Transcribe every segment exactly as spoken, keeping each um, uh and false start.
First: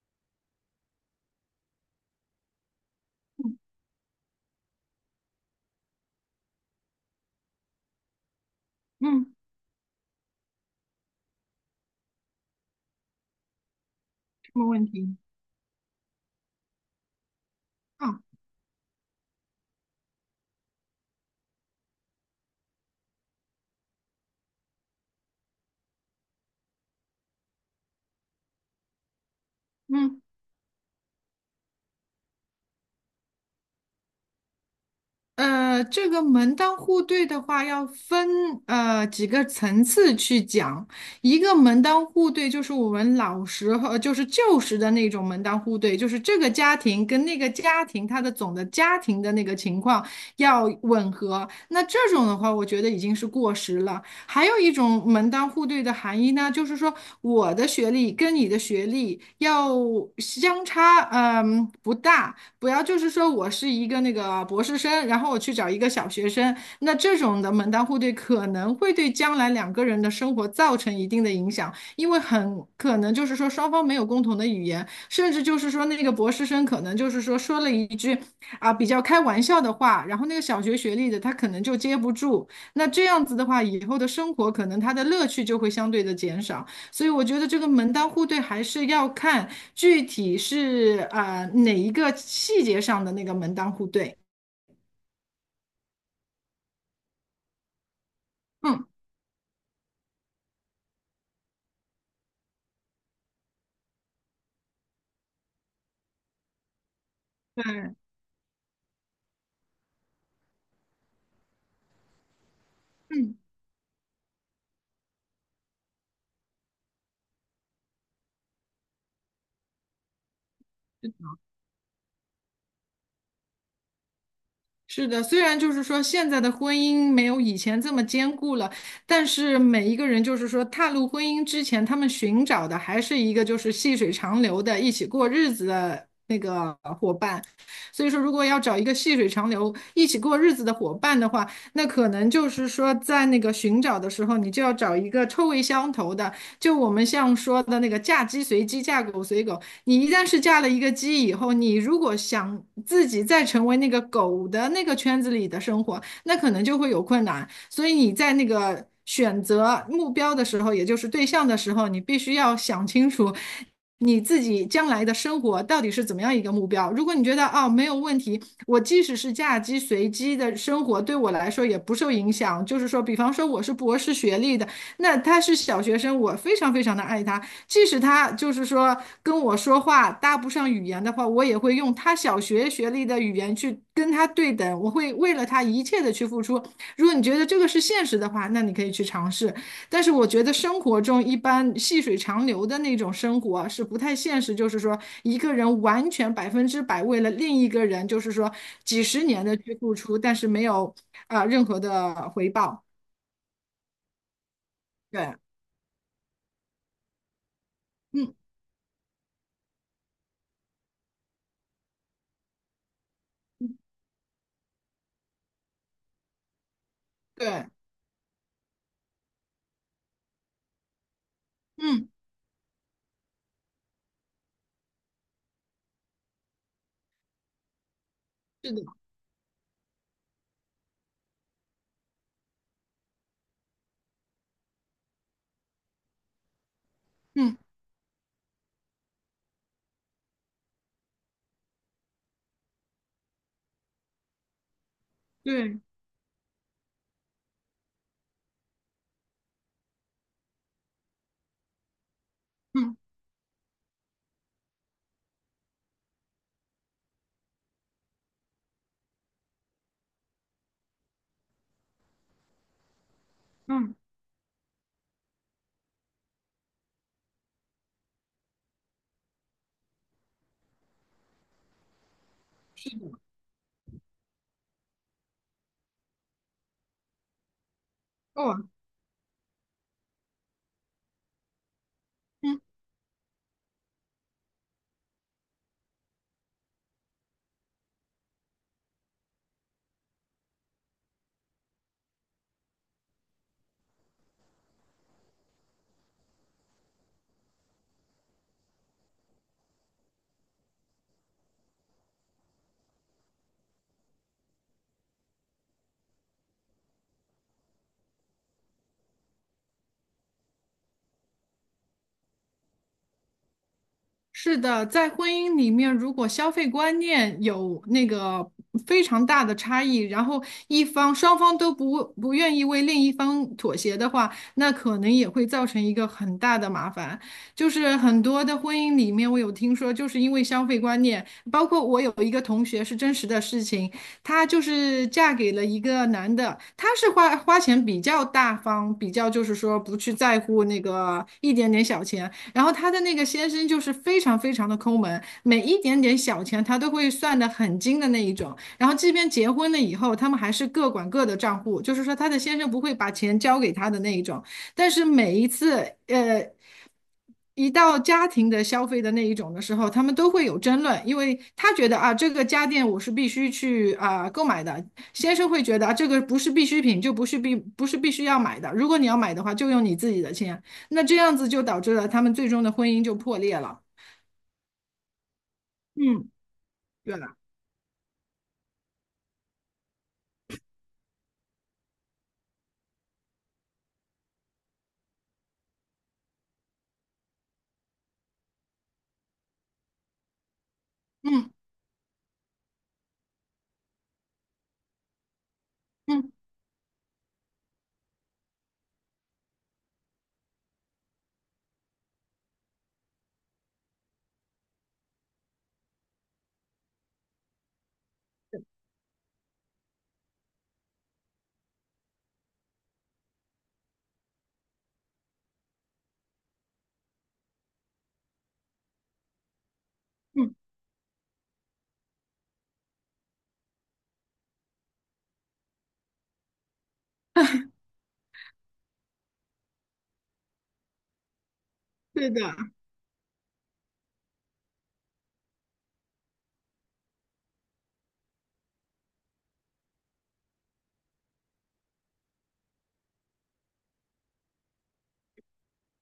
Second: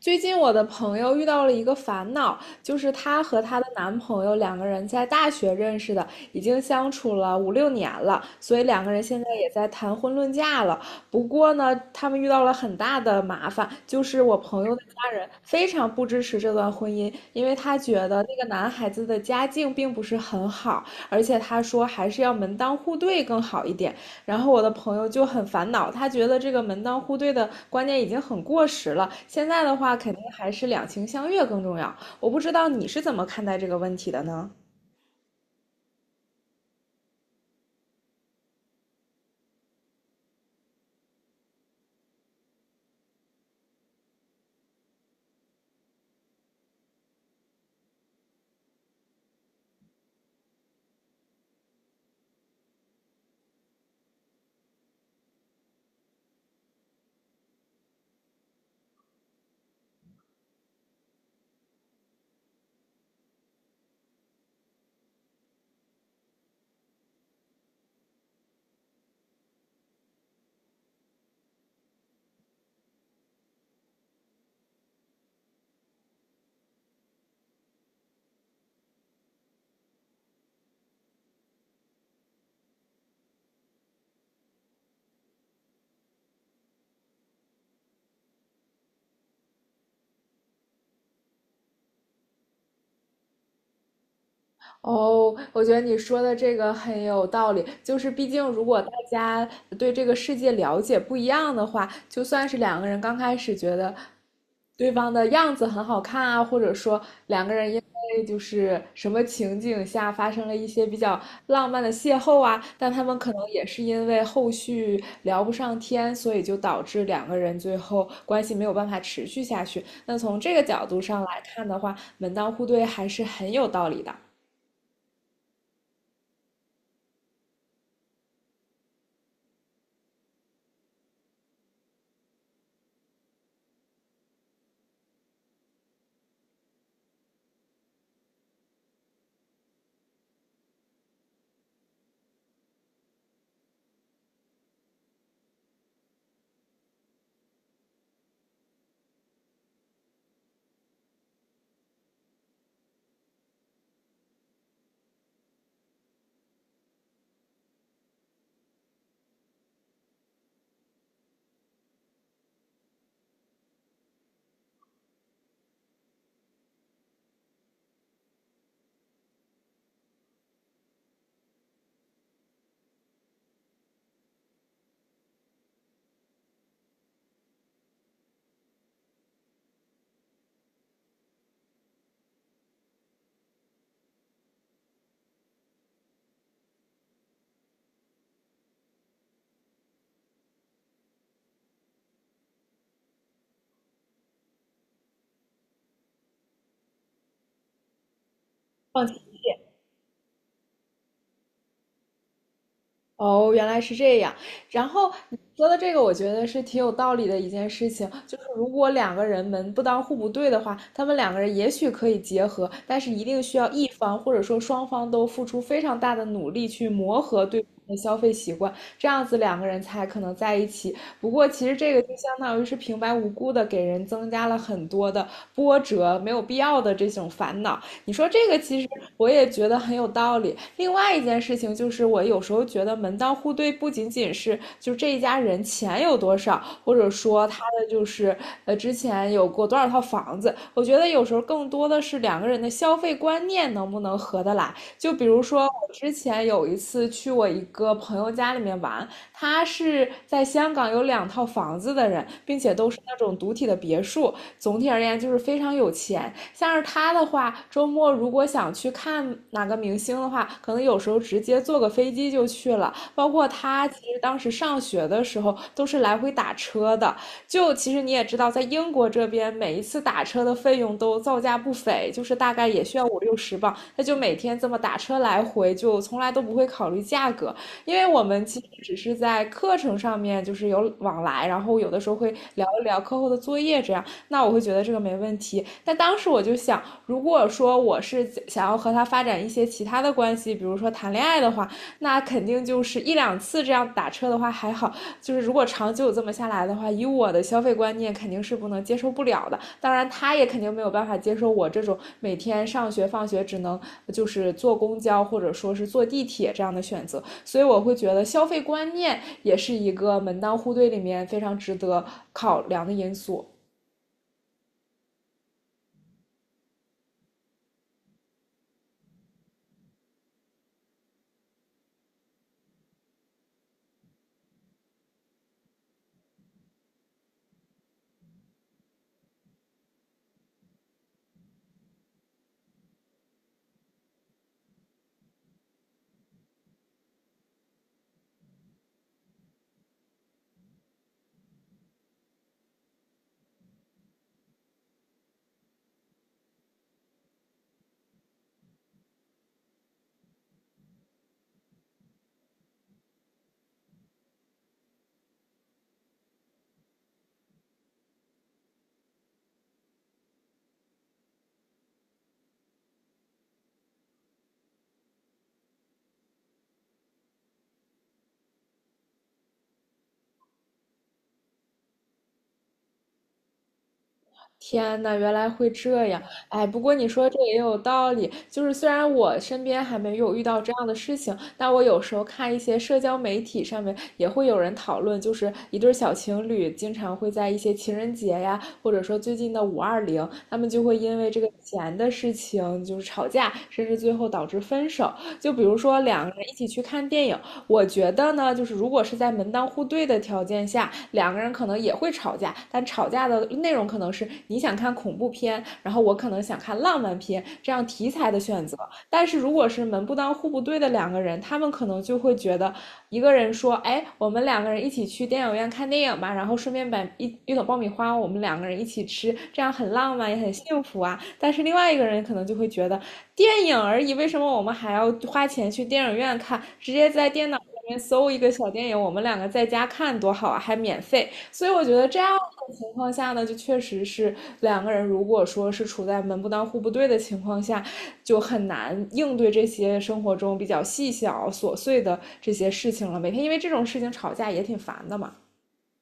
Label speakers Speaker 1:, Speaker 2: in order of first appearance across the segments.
Speaker 1: 最近我的朋友遇到了一个烦恼，就是她和她的男朋友两个人在大学认识的，已经相处了五六年了，所以两个人现在
Speaker 2: 嗯，
Speaker 1: 也在谈婚论嫁了。不过呢，他们遇到了很大的麻烦，就是我
Speaker 2: 什
Speaker 1: 朋
Speaker 2: 么
Speaker 1: 友的
Speaker 2: 问
Speaker 1: 家
Speaker 2: 题？
Speaker 1: 人非常不支持这段婚姻，因为他觉
Speaker 2: 啊，
Speaker 1: 得那个男孩子的家境并不是很好，而且他说还是要门当户对更好一点。然后我的朋友就很烦恼，他觉得这个门当户对的观念已经很过时了，现在的话肯
Speaker 2: 嗯，
Speaker 1: 定还是两情相悦更重要。我不知道你是怎么看待这个问题的呢？
Speaker 2: 呃，这个门当户对的话，要分呃几个层次去讲。一个门当户对就是我们老时候，就是旧时的那种门当户对，就是这个家庭跟那个家庭，它的总的家庭的那个情况要吻合。那这种的话，我觉得已经是过时了。还有一种门当户对的含义呢，就是说我的学历跟你的学历要相差，嗯，不大。不要就是说我是一个那个博士生，然后我去找一个小学生，那这种的门当户对可能会对将来两个人的生活造成一定的影响，因为很可能就是说双方没有共同的语言，甚至就是说那个博士生可能就是说说了一句啊比较开玩笑的话，然后那个小学学历的他可能就接不住，那这样子的话，以后的生活可能他的乐趣就会相对的减少。所以我觉得这个门当户对还是要看具体是啊、哪一个细节上的那个门当户对。
Speaker 1: 哦，我觉得你说的这个很有道理。就是毕竟，如果
Speaker 2: 嗯，
Speaker 1: 大家对这个世界了解不一样的话，就算是两个人刚开始觉得对方的样子很好看啊，或者说两个人因
Speaker 2: 对，
Speaker 1: 为就是什么情景下发生了一些比较浪漫的邂逅啊，但他们可
Speaker 2: 嗯。
Speaker 1: 能也是因为后续聊不上天，所以就导致两个人最后关系没有办法持续下去。那从这个角度上来看的话，门当户对还是很有道理的。
Speaker 2: 是的，虽然就是说现在的婚姻没有以前这么坚固了，但是每一个人就是说踏入婚姻之前，他们寻找的还是一个就是细水长流的一起过日子的那个伙伴。所以说，如果要找一个细水长流一起过日子的伙伴的话，那可能就是说在那个寻找的时候，你就要找一个臭味相投的。就我们像说的那个嫁鸡随鸡，嫁狗随狗，你一旦是嫁了一个鸡以后，你如果想自己再成为那个狗的那个圈子里的生活，那可能就会有困难。所以你在那个选择目标的时候，也就是对象的时候，你必须要想清楚。你自己将来的生活到底是怎么样一个目标？如果你觉得哦没有问题，我即使是嫁鸡随鸡的生活对我来说也不受影响，就是说，比方说我是博士学历的，那他是小学生，我非常非常的爱他，即使他就是说跟我说话搭不上语言的话，我也会用他小学学历的语言去跟他对等，我会为了他一切的去付出。如果你觉得这个是现实的话，那你可以去尝试。但是我觉得生活中一般细水长流的那种生活啊是不太现实，就是说一个人完全百分之百为了另一个人，就是说几十年的去付出，但是没有啊、呃任何的回报。
Speaker 1: 哦，原来是这样。然后
Speaker 2: 对，
Speaker 1: 你说的这个，我觉得是挺有道理的一件事情。
Speaker 2: 嗯，
Speaker 1: 就是如果两个人门不当户不对的话，他们两个人也许可以结合，但是一定需要一方或者说双方都付出非常大的努力去磨合对
Speaker 2: 对，
Speaker 1: 方的消费习惯，这样子两个人才可能在一起。不过其实这个就
Speaker 2: 嗯，
Speaker 1: 相当于是平白无故的给人增加了很多的波折，没有必要的这种烦恼。你说这个
Speaker 2: 是
Speaker 1: 其
Speaker 2: 的，
Speaker 1: 实我也觉得很有道理。另外一件事情就是，我有时候觉得门当户对不仅仅是就这一家人钱有多少，或者说
Speaker 2: 嗯，
Speaker 1: 他的就是呃之前有过多少套房子，我觉得有时候更多的是两个人的消费观念能不能合得来。就比如说
Speaker 2: 对，
Speaker 1: 我之前有一次去我一个朋友家里面玩，他是在香港有两套房子的人，并且都
Speaker 2: 嗯
Speaker 1: 是那种独体的别墅，总体而言就是非常有钱。像是他的话，周末如果想去看哪个明星的话，可能有时候直接坐个飞机就去了。包括他
Speaker 2: 嗯。
Speaker 1: 其实当时上学的时候都是来回打车的。就其实你也知道，在英国这边，每一次打车的费用都造价不菲，就是大概也需要五六十磅。他就每天这么打车来回，就从来都不会考虑价格，因为我们其
Speaker 2: 哦，
Speaker 1: 实只是在课程上面就是有往来，然后有的时候会
Speaker 2: 嗯，
Speaker 1: 聊一聊课后的作业这样。那我会觉得这个没问题。但当时我就想，如果说我是想要和他发展一些其他的关系，比如说谈恋爱的话，那肯定就是一两次这样打车的话还好，就是如果长久这么下来的话，以我的消费观念肯定是不能接受不了的。当然，他也肯定没有办法接受我这种每天上学放学只能就是坐公交或者说是坐地铁这样的选择。所以我会觉得消费观念也是一个门当户对里面非常值得考量的因素。
Speaker 2: 是的，在婚姻里面，如果消费观念有那个非常大的差异，然后一方双方都不不愿意为另一方妥协的话，那可能也会造成一个很大的麻烦。就是很多的婚姻里面，我有听说，就是因为消费观念，包括我有一个同学是真实的事情，她就是嫁给了一个男的，他是花花钱比较大方，比较就是说不去在乎那个一点点小钱。然后他的那个先生就是非常非常的抠门，每一点点小钱他都会算得很精的那一种。然后即便结婚了以后，他们还是各管各的账户，就是说他的先生不会把钱交给他的那一种。但是每一次，呃，一到家庭的消费的那一种的时候，他们都会有争论，因为他觉得啊，这个家电我是必须去啊、购买的，先生会觉得啊，这个不是必需品，就不是必不是必须要买的，如果你要买的话，就用你自己的钱，那这样子就导致了他们最终的婚姻就破裂了。
Speaker 1: 天呐，原来会这样！
Speaker 2: 嗯，
Speaker 1: 哎，不过你
Speaker 2: 对
Speaker 1: 说
Speaker 2: 了，
Speaker 1: 这也有道理，就是虽然我身边还没有遇到这样的事情，但我有时候看一些社交媒体上面也会有人讨论，就是一对小情侣经常会在一些情人节呀，或者说最近的五二零，他们就会因为这个
Speaker 2: 嗯
Speaker 1: 钱的事情就是吵架，甚至最后导致分手。就比如说两个
Speaker 2: 嗯，
Speaker 1: 人一起去看电影，我觉得呢，就是如果是在门当户对的条件下，两个人可能也会吵架，但吵架的内容可能是你想看恐怖片，然后我可能想看浪漫片这样题材的选择。但是如果是门不当户不对的两个人，他们可能就会觉得一个人说，哎，我们两个人一起去电影院看电影吧，然后顺便买一一桶爆米花，我们两个人一起吃，这样很浪漫也很幸福啊。但是另外一个人可能就会觉得，电影而已，为什么我们还要花钱去电影院看？直接在电脑里面搜一个小电影，我们两个在家看多好啊，还免费。所以我觉得这
Speaker 2: 对
Speaker 1: 样
Speaker 2: 的。
Speaker 1: 的情况下呢，就确实是两个人如果说是处在门不当户不对的情况下，就很难应对这些生活中比较细小琐碎的这些事情了。每天因为这种事情吵架也挺烦的嘛。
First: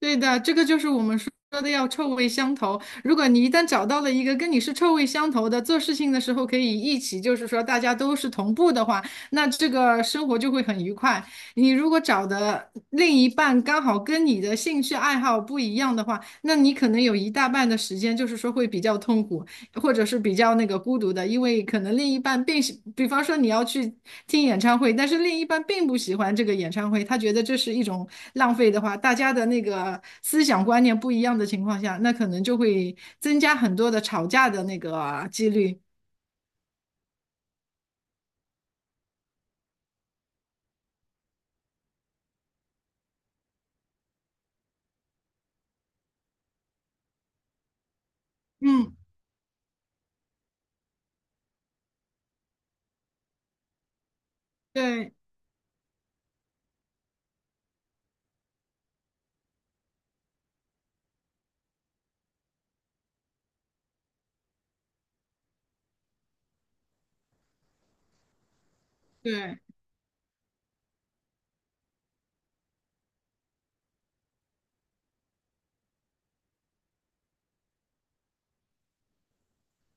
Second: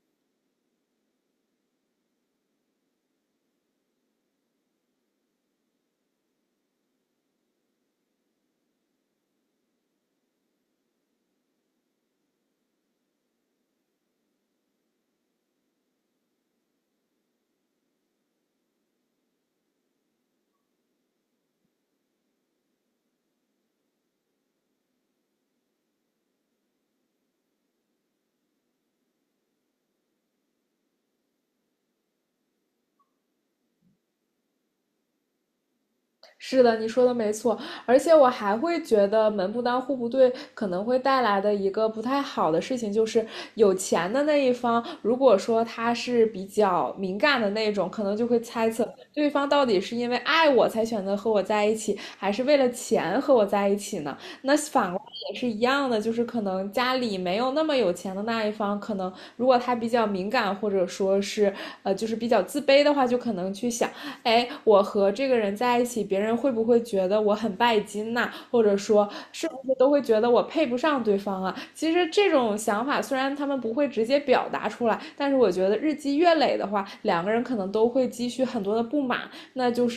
Speaker 2: 对的，这个就是我们说的要臭味相投。如果你一旦找到了一个跟你是臭味相投的，做事情的时候可以一起，就是说大家都是同步的话，那这个生活就会很愉快。你如果找的另一半刚好跟你的兴趣爱好不一样的话，那你可能有一大半的时间就是说会比较痛苦，或者是比较那个孤独的，因为可能另一半并喜，比方说你要去听演唱会，但是另一半并不喜欢这个演唱会，他觉得这是一种浪费的话，大家的那个思想观念不一样的情况下，那可能就会增加很多的吵架的那个几率。
Speaker 1: 是的，你说的没错，而且我还会觉得门不当户不对可能会带来的一个不太好的事情，就是有钱的那一方，如果说他是比较敏感的那种，可能就会猜测
Speaker 2: 嗯，
Speaker 1: 对方到底是因为爱我才选择和我在一起，还是为了钱和我在一起呢？那反过来
Speaker 2: 对
Speaker 1: 也是一样的，就是可能家里没有那么有钱的那一方，可能如果他比较敏感，或者说是呃，就是比较自卑的话，就可能去想。哎，我和这个人在一起，别人会不会觉得我很拜金呐、或者说，是不
Speaker 2: 对
Speaker 1: 是都会觉得我配不上对方啊？其实这种想法虽然他们不会直接表达出来，但是我觉得日积月累的话，两个人可能都会积蓄很多的不满，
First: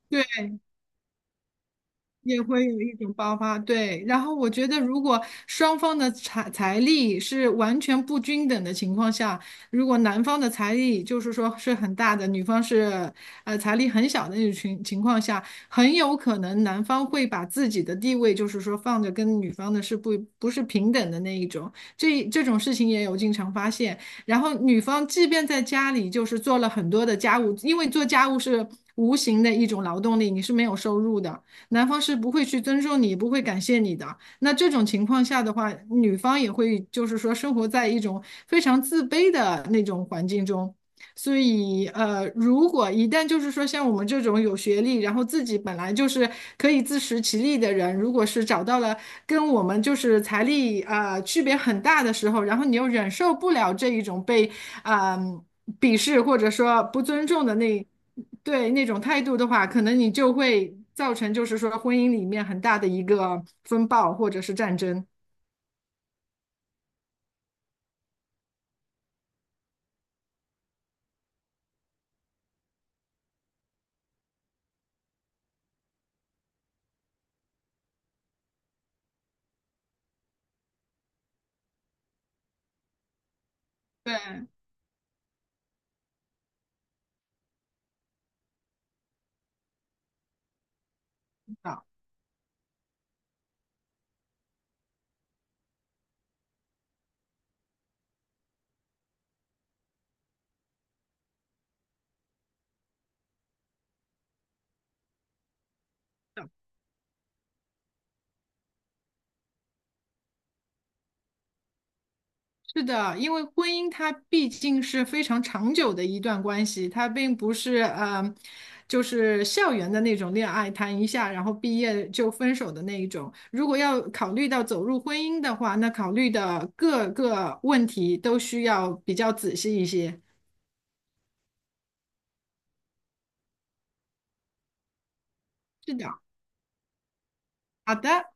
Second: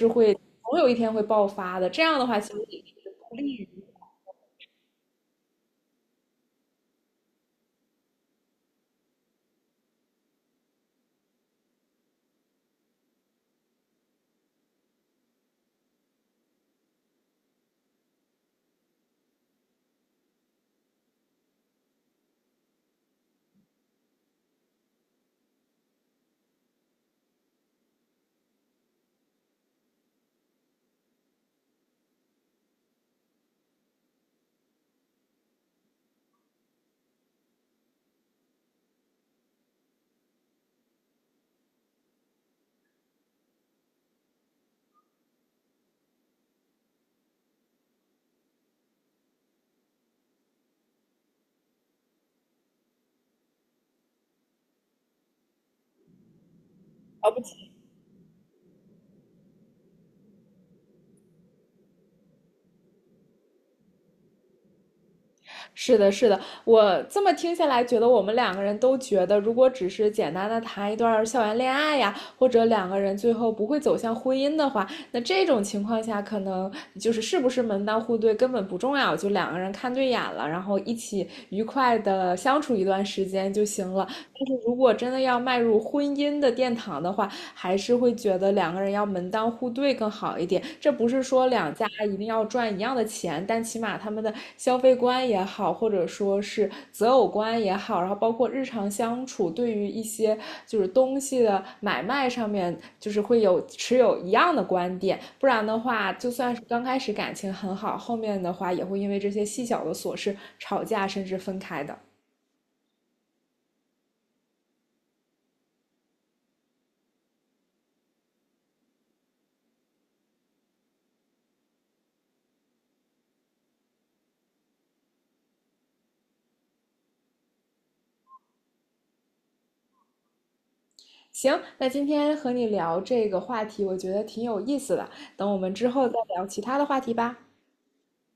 Speaker 2: 对，
Speaker 1: 总有一天会爆发的。这样的话，
Speaker 2: 也
Speaker 1: 其实
Speaker 2: 会有一种爆发，对。然后我觉得，如果双方的财财力是完全不均等的情况下，如果男方的财力就是说是很大的，女方是呃财力很小的那种情情况下，很有可能男方会把自己的地位就是说放着跟女方的是不不是平等的那一种，这这种事情也有经常发现。然后女方即便在家里就是做了很多的家务，因为做家务是无形的一种劳动力，你是没有收入的。男方是不会去尊重你，不会感谢你的。那这种情况下的话，女方也会就是说生活在一种非常自卑的那种环境中。所以，呃，如果一旦就是说像我们这种有学历，然后自己本来就是可以自食其力的人，如果是找到了跟我们就是财力啊、呃区别很大的时候，然后你又忍受不了这一种被啊、呃鄙视或者说不尊重
Speaker 1: 呃
Speaker 2: 的那对那种态度的话，可能你就会造成就是说婚姻里面很大的一个风暴或者是战争。
Speaker 1: 是的，是的，我这么听下来，觉得我们两个人都觉得，如果只是简单的谈一段校园恋爱呀，或者两个人最后不会走向婚姻的话，那这种情况下，可能就是是不是门当户对根本不重要，就两个人看对眼了，然后一起愉快的相处一段时间就行了。但
Speaker 2: 对
Speaker 1: 是如果真的要迈入婚姻的殿堂的话，还是会觉得两个人要门当户对更好一点。这不是说两
Speaker 2: 啊，
Speaker 1: 家一定要赚一样的钱，但起码他们的消费观也好，或者说是择偶观也好，然后包括日常相处，对于一些就是东西的买卖上面，就是会有持有一样的观点。不然的话，就算是刚开始感情很好，后面的话也会因为这些细小的琐事吵架，甚至分开的。
Speaker 2: 是的，因为婚姻它毕竟是非常长久的一段关系，它并不是呃，就是校园的那种恋爱，谈一下然后毕业就分手的那一种。如果要考虑到走入婚姻的话，那考虑的各个问题都需要比较仔细一些。
Speaker 1: 行，那今天和你聊这个话题，我觉得挺有意思的。等我们之
Speaker 2: 是
Speaker 1: 后
Speaker 2: 的，
Speaker 1: 再聊其他的话题吧。
Speaker 2: 好的。